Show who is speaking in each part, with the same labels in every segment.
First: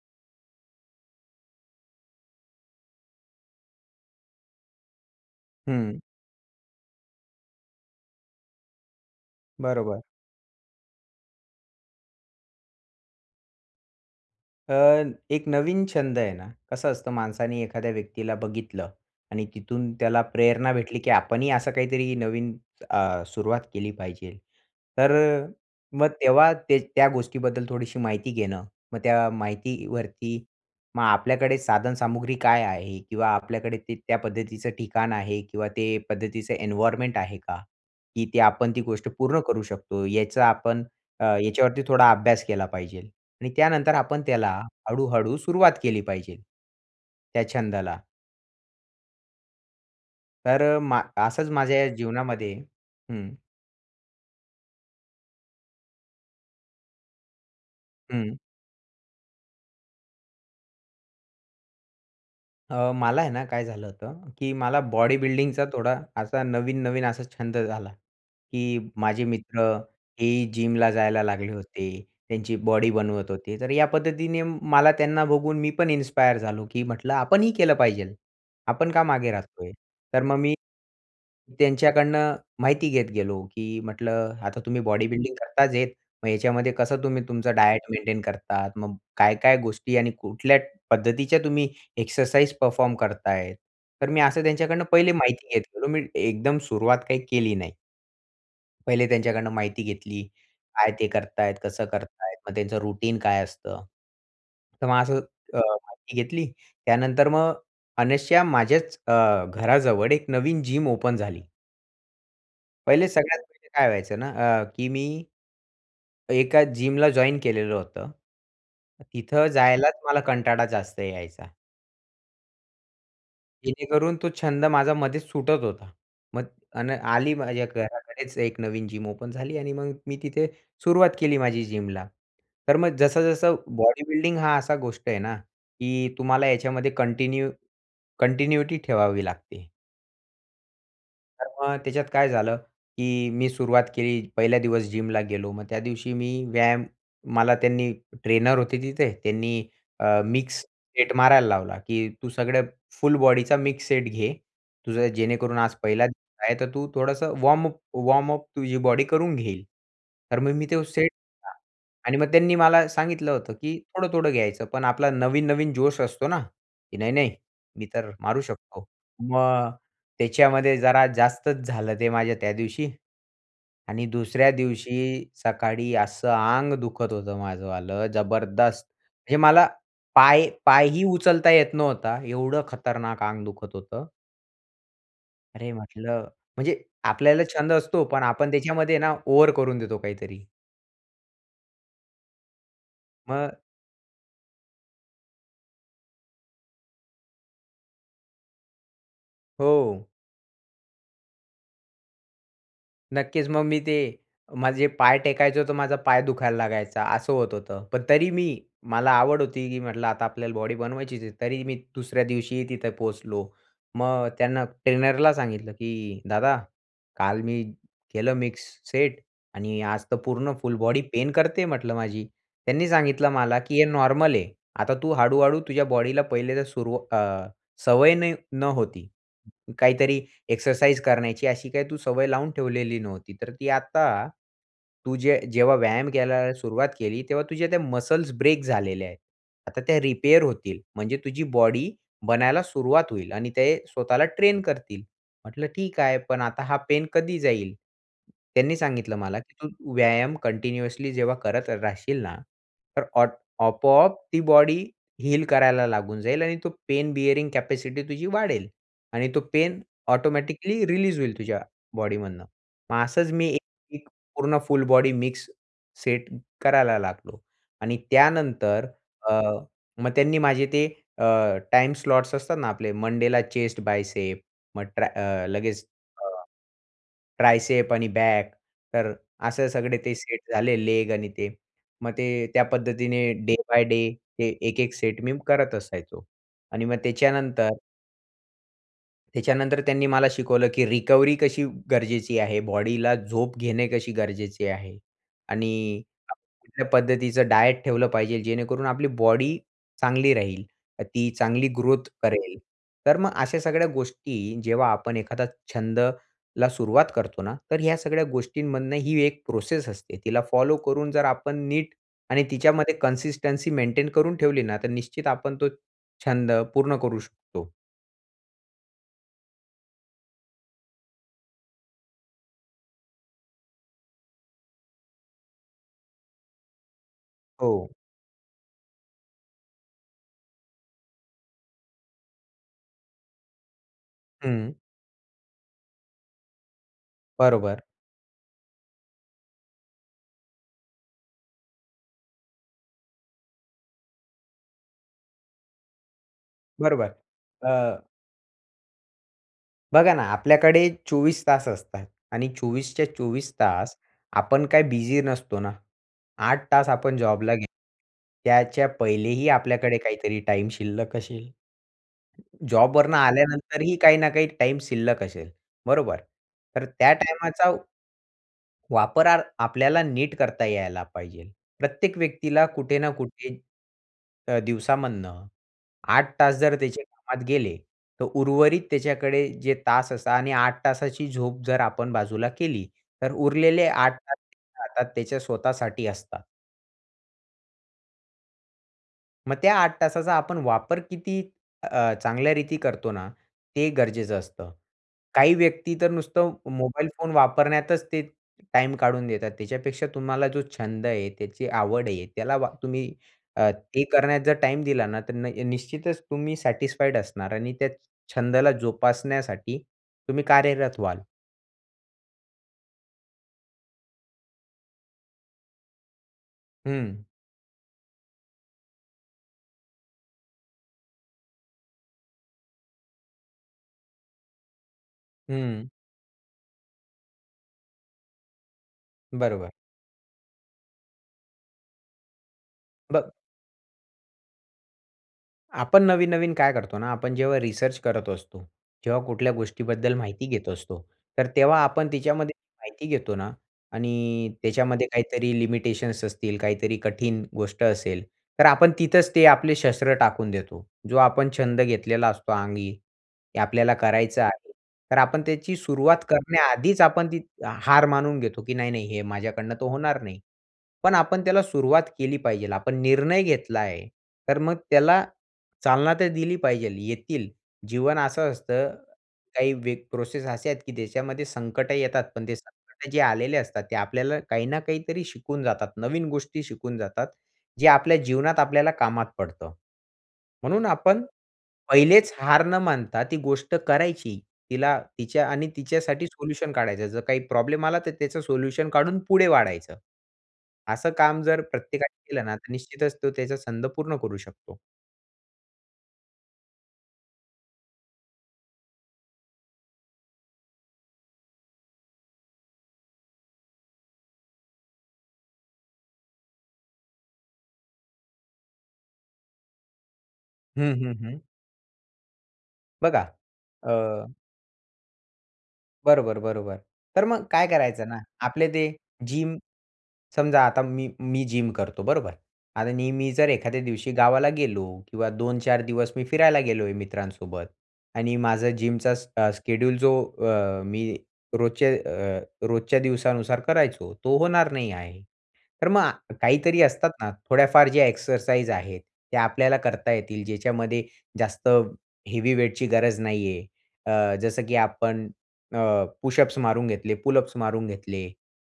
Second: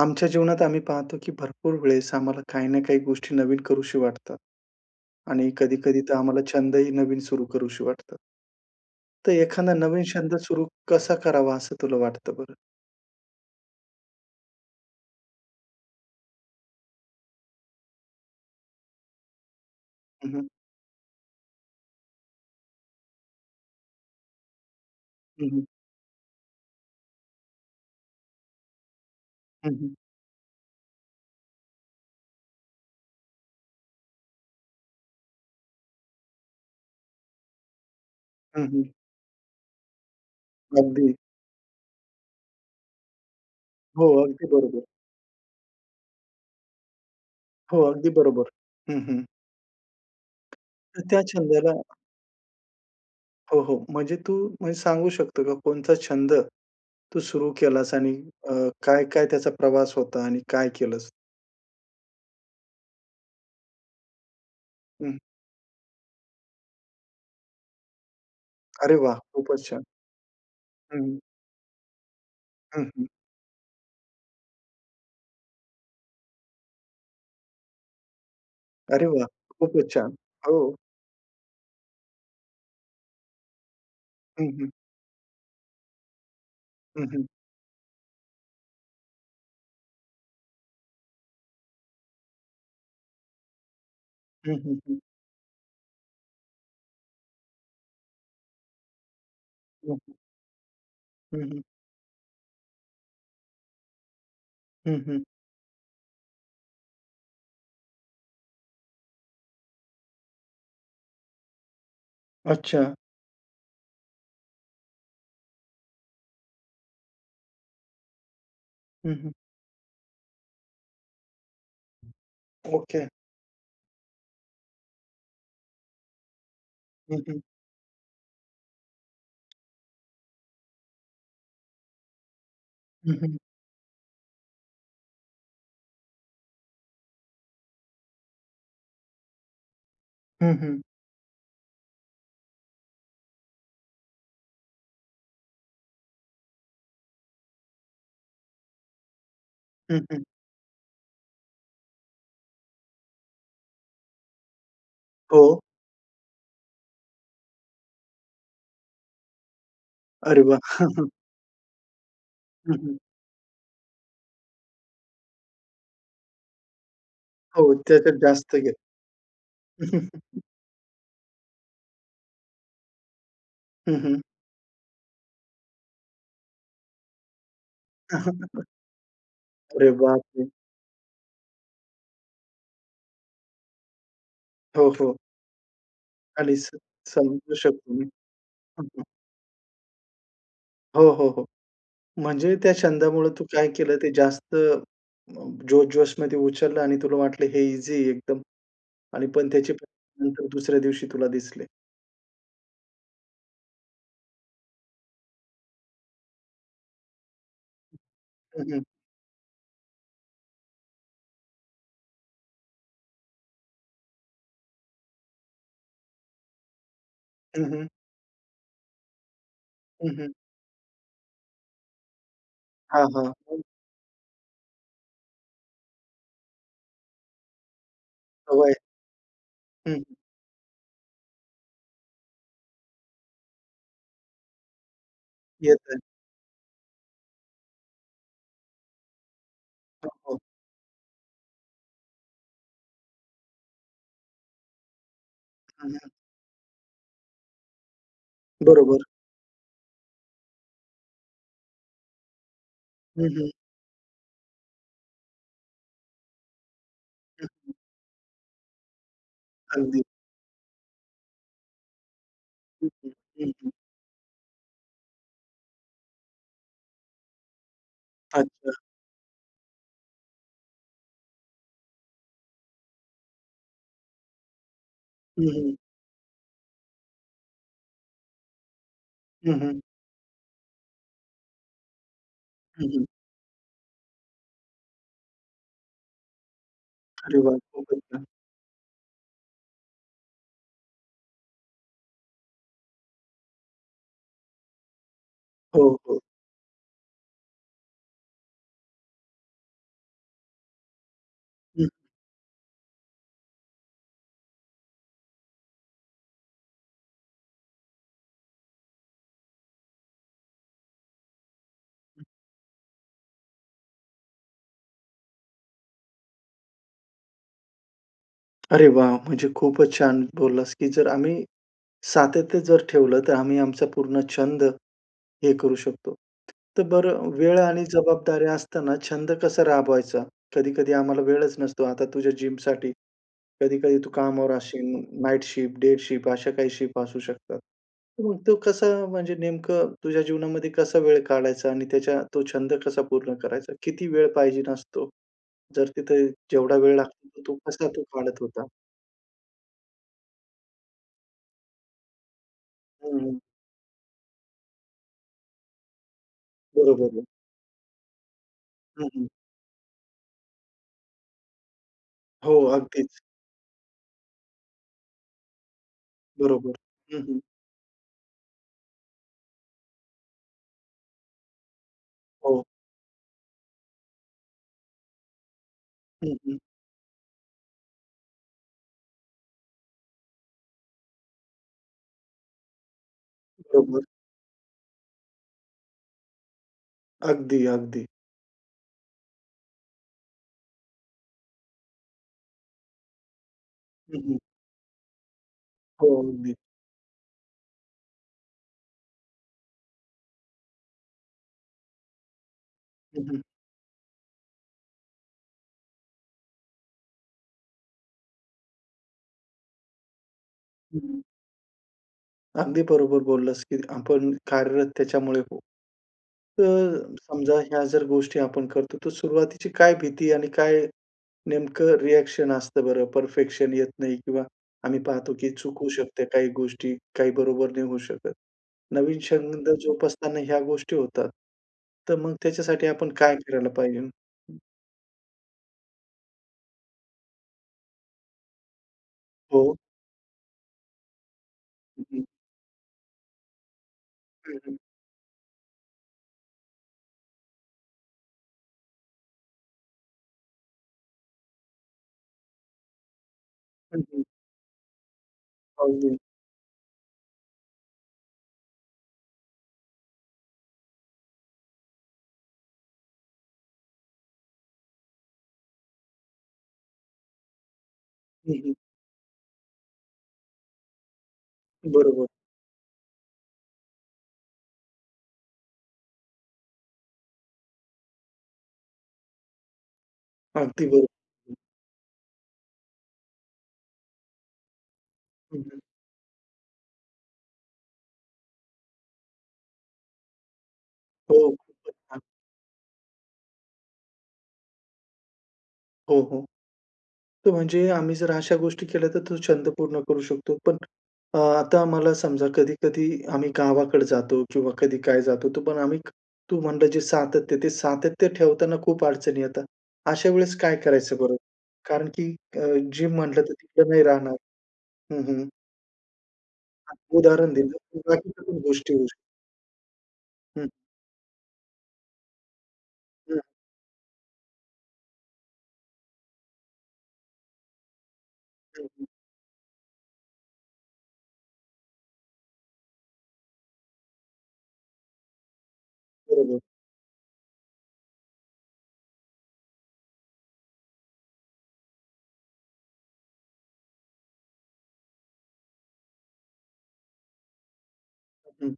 Speaker 1: आमच्या जीवनात आम्ही पाहतो की भरपूर वेळेस आम्हाला काही ना काही गोष्टी नवीन वाटतात. आणि
Speaker 2: हं.
Speaker 1: कधी-कधी तर आम्हाला छंदही नवीन सुरु करूशी वाटतात. तर एखादा
Speaker 2: बरोबर.
Speaker 1: नवीन छंद सुरू कसा करावा, असं तुला वाटतं बरं?
Speaker 2: अ, एक नवीन छंद आहे ना, कसं असतं माणसाने एखाद्या व्यक्तीला बघितलं आणि तिथून त्याला
Speaker 1: हं, हं.
Speaker 2: प्रेरणा भेटली की आपणही असं काहीतरी नवीन अ, सुरुवात केली पाहिजेल. तर,
Speaker 1: हं, हं.
Speaker 2: मग तेव्हा ते त्या गोष्टीबद्दल थोडीशी माहिती घेणं. मग त्या
Speaker 1: हं, हं.
Speaker 2: माहितीवरती मग आपल्याकडे साधन सामग्री काय आहे किंवा आपल्याकडे ते त्या पद्धतीचं ठिकाण आहे किंवा ते पद्धतीचं एन्वायरमेंट आहे का? की
Speaker 1: हं,
Speaker 2: आपण ती
Speaker 1: हं.
Speaker 2: गोष्ट पूर्ण करू शकतो. याचा आपण
Speaker 1: अगदी.
Speaker 2: अ, ह्याच्यावरती थोडा अभ्यास केला पाहिजेल आणि त्यानंतर
Speaker 1: हो,
Speaker 2: आपण
Speaker 1: अगदी
Speaker 2: त्याला,
Speaker 1: बरोबर.
Speaker 2: हळूहळू सुरुवात केली पाहिजे. त्या
Speaker 1: हो,
Speaker 2: छंदाला.
Speaker 1: अगदी बरोबर. हं, हं.
Speaker 2: तर
Speaker 1: तर
Speaker 2: मा
Speaker 1: त्या
Speaker 2: असंच
Speaker 1: छंदाला
Speaker 2: माझ्या जीवनामध्ये हं.
Speaker 1: हो, हो. म्हणजे तू म्हणजे सांगू शकतो का, कोणचा छंद तू सुरू केलास आणि
Speaker 2: हं.
Speaker 1: अ, काय-काय त्याचा प्रवास होता आणि काय केलस?
Speaker 2: अ, मला आहे ना काय झालं होतं की मला
Speaker 1: हं.
Speaker 2: बॉडी बिल्डिंगचा थोडा असा नवीन, नवीन असा छंद झाला. की
Speaker 1: अरे वाह!
Speaker 2: माझे मित्र
Speaker 1: खूपच छान.
Speaker 2: हेही जिमला
Speaker 1: हं.
Speaker 2: जायला लागले होते. त्यांची
Speaker 1: हं,
Speaker 2: बॉडी
Speaker 1: हं.
Speaker 2: बनवत होते. तर या पद्धतीने मला त्यांना बघून मी पण इन्स्पायर झालो, की म्हटलं आपणही केलं पाहिजे. आपण का
Speaker 1: अरे वाह!
Speaker 2: मागे राहतोय?
Speaker 1: खूपच छान.
Speaker 2: तर मग मी
Speaker 1: हो.
Speaker 2: त्यांच्याकडनं माहिती घेत गेलो, की म्हटलं
Speaker 1: हं,
Speaker 2: आता
Speaker 1: हं.
Speaker 2: तुम्ही बॉडी बिल्डिंग करताच आहेत. मग ह्याच्यामध्ये कसं
Speaker 1: हं,
Speaker 2: तुम्ही
Speaker 1: हं.
Speaker 2: तुमचा डायट मेंटेन करता. मग काय, काय गोष्टी आणि कुठल्या पद्धतीच्या तुम्ही एक्सरसाइज परफॉर्म करताय? तर मी असं
Speaker 1: हं, हं,
Speaker 2: त्यांच्याकडनं
Speaker 1: हं.
Speaker 2: पहिले माहिती घेत गेलो. मी एकदम सुरुवात काही केली नाही. पहिले त्यांच्याकडनं माहिती घेतली. काय ते करत
Speaker 1: हं,
Speaker 2: आहेत,
Speaker 1: हं.
Speaker 2: कसं करत आहेत. मग त्यांचं रुटीन काय असतं. तर
Speaker 1: हं,
Speaker 2: मग असं
Speaker 1: हं.
Speaker 2: अ, माहिती घेतली. त्यानंतर मग अनायसे माझ्याच अ, घराजवळ एक नवीन जिम ओपन झाली.
Speaker 1: अच्छा.
Speaker 2: पहिले सगळ्यात पहिले काय व्हायचं ना अ, की मी एका जिमला जॉइन केलेलं होतं.
Speaker 1: हं, हं.
Speaker 2: तिथं जायलाच मला कंटाळा जास्त यायचा.
Speaker 1: ओके.
Speaker 2: जेणेकरून तो छंद माझा मध्येच सुटत होता. मग आणि
Speaker 1: हं,
Speaker 2: आली
Speaker 1: हं.
Speaker 2: माझ्या घराकडेच एक नवीन जिम ओपन झाली आणि मग मी तिथे सुरुवात केली माझी जिमला. तर मग
Speaker 1: हं, हं.
Speaker 2: जसं-जसं बॉडीबिल्डिंग हा असा गोष्ट आहे ना, की तुम्हाला याच्यामध्ये कंटिन्यू कंटिन्यूटी ठेवावी लागते.
Speaker 1: हं, हं.
Speaker 2: तर मग त्याच्यात काय झालं की मी सुरुवात केली. पहिल्या दिवस जिमला गेलो. मग त्या दिवशी मी व्यायाम मला त्यांनी ट्रेनर होते तिथे, त्यांनी
Speaker 1: हं,
Speaker 2: अ,
Speaker 1: हं.
Speaker 2: मिक्स सेट मारायला लावला की "तू सगळं फुल बॉडीचा मिक्स सेट घे. तुझं जेणेकरून
Speaker 1: हो.
Speaker 2: आज पहिला दिवस आहे, तर तू थोडंसं वॉर्मअप वॉर्मअप तुझी बॉडी करून घेईल." तर
Speaker 1: अरे
Speaker 2: मग
Speaker 1: वाह!
Speaker 2: मी ते सेट घेतला आणि मग त्यांनी
Speaker 1: हं,
Speaker 2: मला
Speaker 1: हं.
Speaker 2: सांगितलं होतं की थोडं-थोडं घ्यायचं, पण आपला नवीन-नवीन जोश असतो ना की "नाही नाही,
Speaker 1: हो,
Speaker 2: मी तर
Speaker 1: त्याच्यात
Speaker 2: मारू
Speaker 1: जास्त घेत.
Speaker 2: शकतो." मग त्याच्यामध्ये जरा जास्तच झालं ते माझ्या त्या दिवशी.
Speaker 1: हं,
Speaker 2: आणि
Speaker 1: हं.
Speaker 2: दुसऱ्या दिवशी सकाळी असं आंग दुखत होतं माझंवालं, जबरदस्त! म्हणजे मला
Speaker 1: अरे बापरे!
Speaker 2: पाय पायही उचलता येत नव्हता, एवढं खतरनाक आंग दुखत होतं.
Speaker 1: हो, हो.
Speaker 2: अरे म्हटलं,
Speaker 1: आणि स
Speaker 2: म्हणजे आपल्याला
Speaker 1: समजू
Speaker 2: छंद
Speaker 1: शकतो
Speaker 2: असतो
Speaker 1: मी.
Speaker 2: पण आपण
Speaker 1: हं,
Speaker 2: त्याच्यामध्ये
Speaker 1: हं.
Speaker 2: ना ओव्हर करून देतो काहीतरी.
Speaker 1: हो, हो, हो. म्हणजे त्या छंदामुळे तू
Speaker 2: मग
Speaker 1: काय केलं ते जास्त अ, जोश-जोशमध्ये उचललं आणि तुला वाटलं हे ईझी आहे एकदम. आणि पण त्याची
Speaker 2: हो.
Speaker 1: परिणाम नंतर दुसऱ्या दिवशी तुला दिसले.
Speaker 2: नक्कीच. मग मी ते माझे पाय टेकायचं होतं माझा पाय दुखायला लागायचा असं होत होतं. पण तरी मी
Speaker 1: हं, हं.
Speaker 2: मला आवड होती की म्हटलं आता आपल्याला बॉडी बनवायचीच आहे तरी मी दुसऱ्या दिवशीही तिथे पोहोचलो. मग त्यांना ट्रेनरला सांगितलं की "दादा काल
Speaker 1: हं,
Speaker 2: मी
Speaker 1: हं.
Speaker 2: केलं मिक्स सेट आणि आज
Speaker 1: हं,
Speaker 2: तर
Speaker 1: हं.
Speaker 2: पूर्ण फुल बॉडी पेन करते म्हटलं माझी." त्यांनी
Speaker 1: हां,
Speaker 2: सांगितलं
Speaker 1: हां.
Speaker 2: मला
Speaker 1: हं.
Speaker 2: की "हे नॉर्मल आहे. आता तू हळू-हळू तुझ्या बॉडीला पहिल्यांदा सुरवा अ, सवय नयी
Speaker 1: सवय.
Speaker 2: नव्हती.
Speaker 1: हं.
Speaker 2: काहीतरी एक्सरसाइज करण्याची अशी काही तू सवय लावून ठेवलेली नव्हती. तर ती आता तू जे जेव्हा
Speaker 1: येतंय.
Speaker 2: व्यायाम करायला सुरुवात केली तेव्हा तुझ्या त्या मसल्स ब्रेक झालेल्या आहेत. आता त्या
Speaker 1: हो.
Speaker 2: रिपेअर होतील. म्हणजे तुझी बॉडी बनायला सुरुवात होईल आणि ते स्वतःला ट्रेन करतील." म्हंटलं "ठीक
Speaker 1: [unintelligible]
Speaker 2: आहे. पण आता हा पेन कधी जाईल?" त्यांनी
Speaker 1: बरोबर.
Speaker 2: सांगितलं मला की "तू व्यायाम कंटिन्युअसली जेव्हा करत राहशील ना तर
Speaker 1: हं,
Speaker 2: ऑट
Speaker 1: हं.
Speaker 2: आपोआप ती बॉडी हील करायला लागून जाईल आणि तो पेन बियरिंग कॅपॅसिटी तुझी वाढेल. आणि तो पेन
Speaker 1: अगदी.
Speaker 2: ऑटोमॅटिकली रिलीज होईल तुझ्या बॉडीमधनं."
Speaker 1: हं,
Speaker 2: मग
Speaker 1: हं.
Speaker 2: असंच मी
Speaker 1: हं,
Speaker 2: एक
Speaker 1: हं.
Speaker 2: एक पूर्ण फुल बॉडी मिक्स सेट करायला लागलो .आणि
Speaker 1: अच्छा.
Speaker 2: त्यानंतर अ, मग त्यांनी माझे ते अ, टाईम स्लॉट्स असतात ना आपले मंडेला चेस्ट बायसेप, मग ट्र
Speaker 1: हं, हं.
Speaker 2: लगेच अ, ट्रायसेप आणि बॅक. तर
Speaker 1: हं,
Speaker 2: असे
Speaker 1: हं.
Speaker 2: सगळे ते सेट झाले, लेग आणि ते मग ते त्या
Speaker 1: हं, हं.
Speaker 2: पद्धतीने डे बाय डे हे एक, एक सेट मी करत असायचो आणि मग
Speaker 1: अरे वाह!
Speaker 2: त्याच्यानंतर
Speaker 1: खूपच छान.
Speaker 2: त्याच्यानंतर त्यांनी मला शिकवलं की रिकव्हरी कशी गरजेची आहे, बॉडीला झोप घेणे कशी गरजेची आहे.
Speaker 1: हो,
Speaker 2: आणि
Speaker 1: हो.
Speaker 2: कुठल्या पद्धतीचं डायट ठेवलं पाहिजे. जेणेकरून आपली बॉडी चांगली राहील, तर ती चांगली
Speaker 1: हं.
Speaker 2: ग्रोथ करेल. तर मग अशा सगळ्या गोष्टी, जेव्हा आपण एखादा छंदला सुरुवात करतो ना, तर ह्या सगळ्या गोष्टींमधनं ही एक प्रोसेस असते. तिला फॉलो करून जर आपण नीट आणि तिच्यामध्ये कन्सिस्टन्सी मेंटेन करून ठेवली ना, तर निश्चित आपण तो छंद पूर्ण करू शकतो.
Speaker 1: अरे वाह! म्हणजे खूपच छान बोललास, की जर आम्ही, सातत्य जर ठेवलं तर आम्ही आमचा पूर्ण छंद, हे करू शकतो. तर बरं वेळ आणि
Speaker 2: हो.
Speaker 1: जबाबदाऱ्या असताना छंद कसा राबवायचा? कधी-कधी आम्हाला वेळच नसतो, आता तुझ्या जिमसाठी. कधी कधी तू कामावर
Speaker 2: हं.
Speaker 1: असशील नाईट शिफ्ट, डे शिफ्ट अशा काही शिफ्ट असू शकतात.
Speaker 2: बरोबर.
Speaker 1: तू मग तो कसा म्हणजे नेमकं तुझ्या जीवनामध्ये कसा वेळ काढायचा आणि त्याच्या तो छंद कसा पूर्ण करायचा? किती वेळ पाहिजेल असतो? जर तिथे जेवढा वेळ
Speaker 2: बरोबर,
Speaker 1: लागतो, तर तो कसा तो
Speaker 2: अ
Speaker 1: काढत होता?
Speaker 2: बघा ना, आपल्याकडे 24 तास असतात आणि 24च्या,
Speaker 1: हं, हं.
Speaker 2: 24 तास आपण काय बिझी नसतो ना. 8 तास
Speaker 1: बरोबर
Speaker 2: आपण
Speaker 1: आहे.
Speaker 2: जॉबला गे त्याच्या
Speaker 1: हं, हं.
Speaker 2: पहिलेही आपल्याकडे काहीतरी टाईम शिल्लक असेल.
Speaker 1: हो.
Speaker 2: जॉबवरनं
Speaker 1: अगदीच.
Speaker 2: आल्यानंतरही काही ना काही टाईम शिल्लक असेल, बरोबर?
Speaker 1: बरोबर.
Speaker 2: तर त्या
Speaker 1: हं, हं.
Speaker 2: टाईमाचा ...वापर आपल्याला नीट करता यायला पाहिजे. प्रत्येक
Speaker 1: हो.
Speaker 2: व्यक्तीला कुठे ना कुठे अ, दिवसामधनं 8
Speaker 1: हं,
Speaker 2: तास
Speaker 1: हं.
Speaker 2: जर त्याचे कामात गेले, तर उर्वरित त्याच्याकडे जे तास असता आणि 8 तासाची झोप जर आपण बाजूला केली, तर उरलेले
Speaker 1: बरोबर.
Speaker 2: 8 तास हातात त्याच्या स्वतःसाठी असतात.
Speaker 1: अगदी, अगदी.
Speaker 2: मग त्या 8 तासाचा आपण वापर किती अ, चांगल्या रीती करतो ना ते
Speaker 1: हं, हं.
Speaker 2: गरजेचं असतं. काही व्यक्ती
Speaker 1: हो.
Speaker 2: तर
Speaker 1: अगदी.
Speaker 2: नुसतं मोबाईल फोन वापरण्यातच ते टाईम काढून देतात. त्याच्यापेक्षा तुम्हाला जो छंद आहे, त्याची आवड आहे, त्याला वा तुम्ही
Speaker 1: हं, हं.
Speaker 2: अ, ते करण्यात जर टाईम दिला ना, तर न अ, निश्चितच तुम्ही सॅटिस्फाईड असणार आणि त्या छंदाला जोपासण्यासाठी तुम्ही कार्यरत व्हाल.
Speaker 1: हं. अगदी बरोबर बोललास की, आपण कार्यरत त्याच्यामुळे होऊ. तर,
Speaker 2: हं.
Speaker 1: समजा ह्या जर गोष्टी आपण करतो, तर सुरुवातीची काय भीती आणि काय नेमकं रिएक्शन असतं बरं? परफेक्शन येत नाही किंवा आम्ही पाहतो, की
Speaker 2: हं.
Speaker 1: चुकू शकते काही गोष्टी. काही बरोबर नाही होऊ शकत. नवीन छंद
Speaker 2: बरोबर.
Speaker 1: जोपासताना ह्या गोष्टी होतात. तर मग त्याच्यासाठी आपण
Speaker 2: ब
Speaker 1: काय करायला पाहिजे?
Speaker 2: आपण नवीन-नवीन काय करतो ना, आपण जेव्हा रिसर्च करत असतो, जेव्हा कुठल्या
Speaker 1: हो.
Speaker 2: गोष्टीबद्दल माहिती घेत असतो. तर तेव्हा
Speaker 1: हं,
Speaker 2: आपण
Speaker 1: हं.
Speaker 2: तिच्यामध्ये माहिती घेतो ना, आणि
Speaker 1: हं, हं.
Speaker 2: त्याच्यामध्ये काहीतरी लिमिटेशन्स असतील काहीतरी कठीण गोष्ट असेल, तर आपण तिथचं ते आपले शस्त्र टाकून देतो. जो आपण छंद घेतलेला असतो अंगी, ते आपल्याला
Speaker 1: हं, हं.
Speaker 2: करायचं आहे तर आपण त्याची
Speaker 1: अगदी.
Speaker 2: सुरुवात करण्याआधीच आपण ती हार मानून घेतो की, नाही-नाही हे माझ्याकडनं तर होणार नाही. पण आपण त्याला सुरुवात केली पाहिजे. आपण निर्णय घेतला आहे तर मग त्याला चालना तर दिली पाहिजेल. येतील, जीवन असं
Speaker 1: हं, हं.
Speaker 2: असतं, काही व्य प्रोसेस असे आहेत की ज्याच्यामध्ये संकट येतात
Speaker 1: बरोबर.
Speaker 2: पण ते संकट जे आलेले असतात ते, आपल्याला काही ना काहीतरी शिकवून जातात. नवीन गोष्टी शिकवून जातात. जे आपल्या जीवनात आपल्याला कामात पडतं. म्हणून
Speaker 1: अगदी
Speaker 2: आपण
Speaker 1: बरोबर.
Speaker 2: पहिलेचं हार न मानता ती गोष्ट करायची. तिला तिच्या
Speaker 1: हं,
Speaker 2: आणि
Speaker 1: हं.
Speaker 2: तिच्यासाठी सोल्युशन काढायचं. जर काही प्रॉब्लेम आला, तर त्याचं सोल्युशन काढून पुढे वाढायच. असं
Speaker 1: हो,
Speaker 2: काम जर
Speaker 1: खूपचं
Speaker 2: प्रत्येकाने
Speaker 1: छान!
Speaker 2: केलं ना, तर निश्चितचं तो त्याचा छंद पूर्ण करू शकतो.
Speaker 1: हो, हो. तो म्हणजे आम्ही जर अशा गोष्टी केल्या तर तो छंद पूर्ण करू शकतो. पण अ, आता आम्हाला समजा कधी-कधी आम्ही गावाकडे जातो किंवा कधी काय जातो तो पण आम्ही तू म्हणलं जे सातत्य, ते सातत्य ठेवताना खूप अडचणी येतात. अशा वेळेस काय
Speaker 2: हं, हं,
Speaker 1: करायचं बरं?
Speaker 2: हं.
Speaker 1: कारण की अ, जिम
Speaker 2: बघा
Speaker 1: म्हंटलं तर तिथे
Speaker 2: अ
Speaker 1: नाही राहणार हं, हं.
Speaker 2: बरोबर, बरोबर. तर मग
Speaker 1: उदाहरण
Speaker 2: काय
Speaker 1: देवूया,
Speaker 2: करायचं
Speaker 1: तर
Speaker 2: ना,
Speaker 1: बाकीच्या पण
Speaker 2: आपले ते
Speaker 1: गोष्टी होऊ शकतात.
Speaker 2: जिम समजा
Speaker 1: हं.
Speaker 2: आता मी मी जिम करतो, बरोबर. आता मी
Speaker 1: हं.
Speaker 2: जर एखाद्या दिवशी गावाला गेलो किंवा 2-4 दिवस मी फिरायला गेलोय मित्रांसोबत आणि माझं
Speaker 1: हं, हं.
Speaker 2: जिमचा स स्केड्यूल जो अ, मी रोजचे अ, रोजच्या दिवसानुसार करायचो, तो होणार नाही आहे. तर मग
Speaker 1: बरोबर.
Speaker 2: काहीतरी असतात ना, थोड्याफार जे एक्सरसाइज आहेत, त्या आपल्याला करता येतील. ज्याच्यामध्ये जास्त हेवी वेट गरज नाही आहे. अ, जसं की आपण अ, पुशअप्स मारून घेतले, पुलअप्स मारून घेतले
Speaker 1: हं.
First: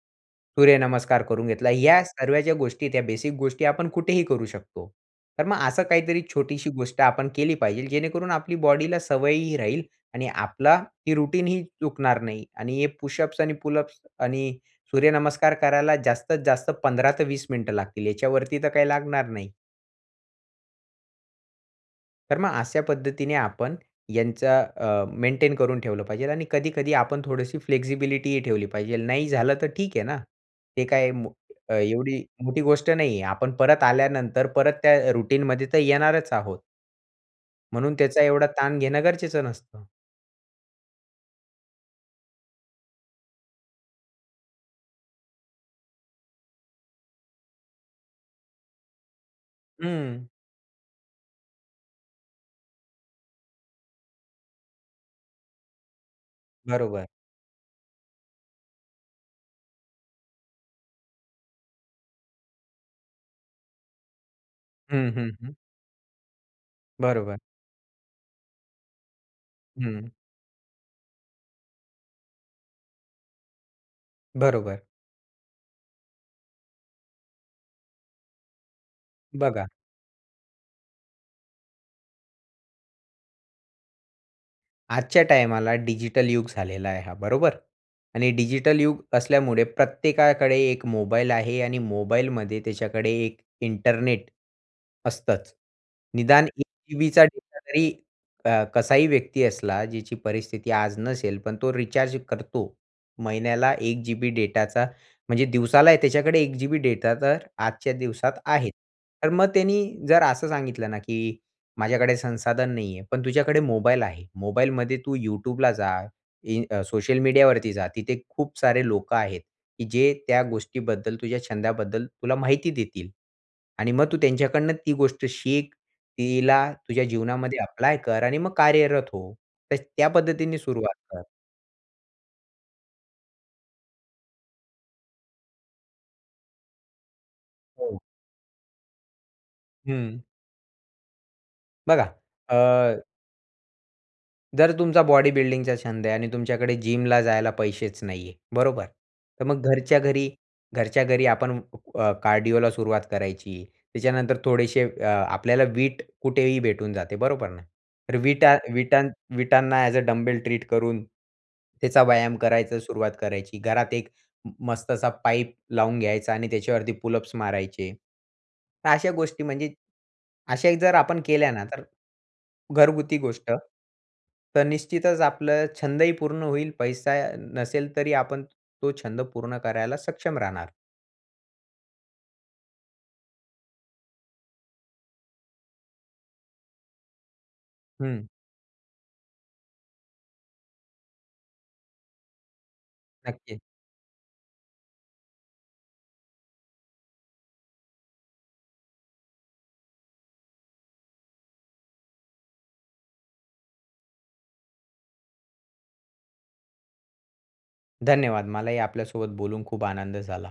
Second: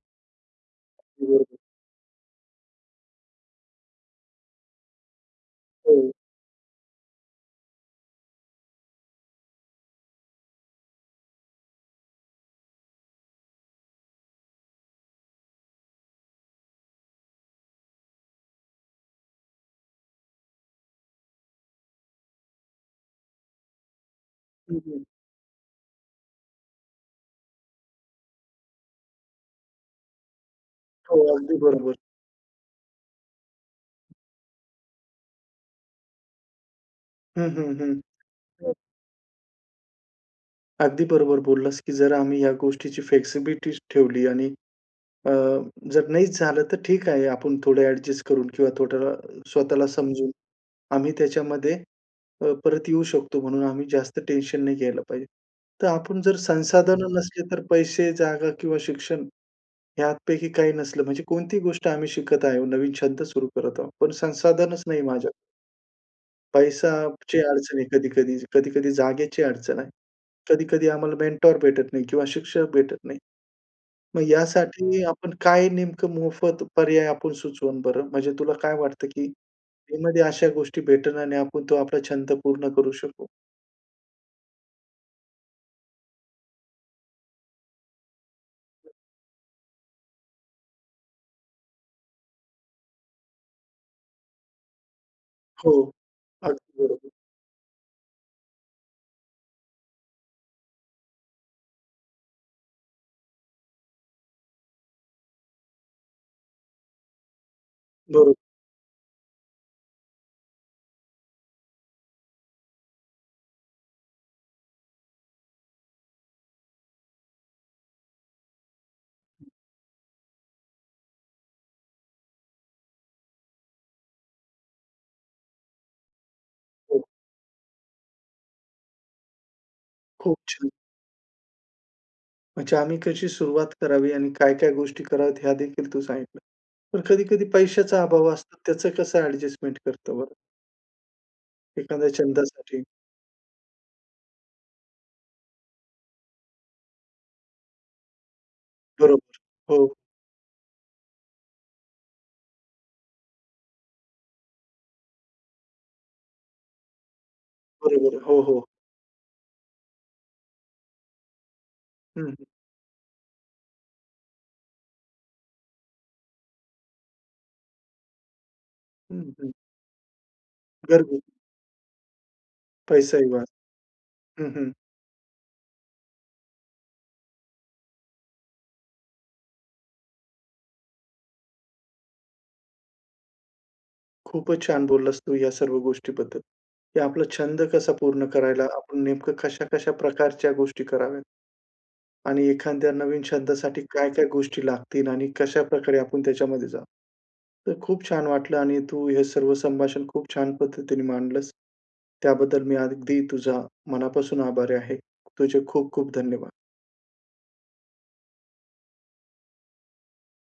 Speaker 2: सूर्यनमस्कार करून
Speaker 1: बरोबर.
Speaker 2: घेतला. या सर्व्या ज्या गोष्टी, त्या बेसिक गोष्टी आपण कुठेही करू शकतो. तर मग असं
Speaker 1: हो.
Speaker 2: काहीतरी छोटीशी गोष्ट आपण केली पाहिजे, जेणेकरून आपली बॉडीला सवयही राहील आणि आपला ही रुटीन ही चुकणार नाही आणि हे पुशअप्स आणि पुलअप्स आणि सूर्यनमस्कार करायला जास्तीत जास्त 15 ते 20 मिनिट लागतील, याच्यावरती तर काही लागणार नाही. तर मग अशा पद्धतीने आपण यांचा,
Speaker 1: हं,
Speaker 2: अ,
Speaker 1: हं.
Speaker 2: मेंटेन करून ठेवलं पाहिजेल आणि कधी-कधी आपण थोडीशी फ्लेक्सिबिलिटीही ठेवली पाहिजेल. नाही झालं तर ठीक आहे ना. ते काय
Speaker 1: हो.
Speaker 2: मो
Speaker 1: अगदी बरोबर.
Speaker 2: एवढी मोठ गोष्ट नाही आहे. आपण परत आल्यानंतर, परत त्या रूटीन मध्ये तर येणारच आहोत.
Speaker 1: हं, हं,
Speaker 2: म्हणून
Speaker 1: हं.
Speaker 2: त्याचा एवढा
Speaker 1: हो.
Speaker 2: ताण घेणं गरजेचं नसतं.
Speaker 1: अगदी बरोबर बोललास, की जर आम्ही ह्या गोष्टीची फ्लेक्सिबिलिटी ठेवली आणि, अ, जर नाहीच झालं तर ठीक आहे. आपण थोडे एडजस्ट करून किंवा थोडं स्वतःला
Speaker 2: हं.
Speaker 1: समजून, आम्ही त्याच्यामध्ये, अ, परत येऊ शकतो म्हणून आम्ही जास्त टेन्शन नाही घ्यायला पाहिजे. तर आपण जर
Speaker 2: बरोबर.
Speaker 1: संसाधनं नसले तर पैसे, जागा किंवा शिक्षण ह्यापैकी काही नसलं म्हणजे, कोणतीही गोष्ट आम्ही शिकत आहोत नवीन छंद सुरू करत आहोत. पण संसाधनच नाही
Speaker 2: हं, हं,
Speaker 1: माझ्या
Speaker 2: हं.
Speaker 1: पैशाची
Speaker 2: बरोबर.
Speaker 1: अडचण आहे कधी-कधी. कधी-कधी जागेची अडचण आहे.
Speaker 2: हं.
Speaker 1: कधी-कधी आम्हाला मेंटर भेटत नाही किंवा शिक्षक भेटत नाही. मग
Speaker 2: बरोबर.
Speaker 1: यासाठी आपण काय नेमकं मोफत पर्याय आपण सुचवाल बरं? म्हणजे तुला काय वाटतं, की
Speaker 2: बघा
Speaker 1: यामध्ये अशा गोष्टी भेटेल आणि तो आपला छंद पूर्ण करू शकू.
Speaker 2: आजच्या टायमाला डिजिटल युग झालेला आहे हा बरोबर. आणि डिजिटल युग असल्यामुळे प्रत्येकाकडे 1 मोबाईल आहे आणि मोबाईलमध्ये त्याच्याकडे 1 इंटरनेट असतंच.
Speaker 1: हो.
Speaker 2: निदान 1
Speaker 1: अगदी बरोबर.
Speaker 2: जीबीचा डेटा तरी क कसाही व्यक्ती असला, ज्याची परिस्थिती आज नसेल पण तो रिचार्ज करतो. महिन्याला 1 जीबी डेटाचा म्हणजे दिवसाला त्याच्याकडे 1 जीबी डेटा तर आजच्या दिवसात
Speaker 1: बरं.
Speaker 2: आहे. तर मग त्यांनी जर असं सांगितलं ना, की माझ्याकडे संसाधन नाही आहे. पण तुझ्याकडे मोबाईल आहे. मोबाईलमध्ये तू YouTubeला जा, इ अ, सोशल मीडियावरती जा. तिथे खूप सारे लोकं आहेत की जे त्या गोष्टीबद्दल तुझ्या छंदाबद्दल तुला माहिती देतील. आणि मग तू त्यांच्याकडून ती गोष्ट शिक. तिला तुझ्या
Speaker 1: हो.
Speaker 2: जीवनामध्ये अप्लाय कर आणि मग कार्यरत हो. तर त्या
Speaker 1: खूप
Speaker 2: पद्धतीने
Speaker 1: छान.
Speaker 2: सुरुवात कर.
Speaker 1: म्हणजे आम्ही कशी सुरुवात करावी आणि काय-काय गोष्टी कराव्यात ह्या देखील तू सांगितलं. पण कधी-कधी
Speaker 2: हो.
Speaker 1: पैशाचा अभाव असतो, त्याचं कसं ॲडजस्टमेंट करतो
Speaker 2: हं.
Speaker 1: बरं
Speaker 2: बघा
Speaker 1: एखाद्या छंदासाठी.
Speaker 2: अ, जर तुमचा बॉडी बिल्डिंगचा छंद आहे आणि तुमच्याकडे जिमला जायला पैसेच नाही आहे. बरोबर
Speaker 1: बरोबर.
Speaker 2: ,तर मग
Speaker 1: हो.
Speaker 2: घरच्या घरी घरच्या घरी आपण अ, कार्डिओला सुरुवात करायची. त्याच्यानंतर थोडेशे अ, आपल्याला वीट कुठेही भेटून जाते. बरोबर, तर
Speaker 1: बरोबर. हो,
Speaker 2: वीटा
Speaker 1: हो.
Speaker 2: वीटा वीटांना ॲज अ डंबेल ट्रीट करून त्याचा
Speaker 1: हं,
Speaker 2: व्यायाम
Speaker 1: हं.
Speaker 2: करायचा सुरुवात करायची. घरात एक मस्तसा पाईप लावून घ्यायचा आणि त्याच्यावरती पुलअप्स मारायचे. तर अशा
Speaker 1: हं,
Speaker 2: गोष्टी
Speaker 1: हं.
Speaker 2: म्हणजे अशा जर आपण
Speaker 1: घरगुती.
Speaker 2: केल्या ना, तर घरगुती
Speaker 1: पैसाही
Speaker 2: गोष्ट
Speaker 1: वाचतो. हं,
Speaker 2: तर
Speaker 1: हं.
Speaker 2: निश्चितच आपलं छंदही पूर्ण होईल. पैसा नसेल तरी आपण तो छंद पूर्ण करायला सक्षम राहणार.
Speaker 1: खूपच छान बोललास तू, ह्या सर्व गोष्टीबद्दल की आपला छंद कसा
Speaker 2: हं.
Speaker 1: पूर्ण करायला आपण नेमकं कशा-कशा प्रकारच्या गोष्टी कराव्यात. आणि एखाद्या नवीन
Speaker 2: नक्की.
Speaker 1: छंदासाठी काय-काय गोष्टी लागतील आणि कशाप्रकारे आपण त्याच्यामध्ये जाऊ. तर खूप छान वाटलं आणि तू हे सर्व संभाषण खूप छान पद्धतीने मांडलस. त्याबद्दल मी अगदी तुझ्या मनापासून आभारी आहे. तुझे खूप खूप धन्यवाद.
Speaker 2: धन्यवाद. मलाही आपल्यासोबत बोलून खूप आनंद झाला.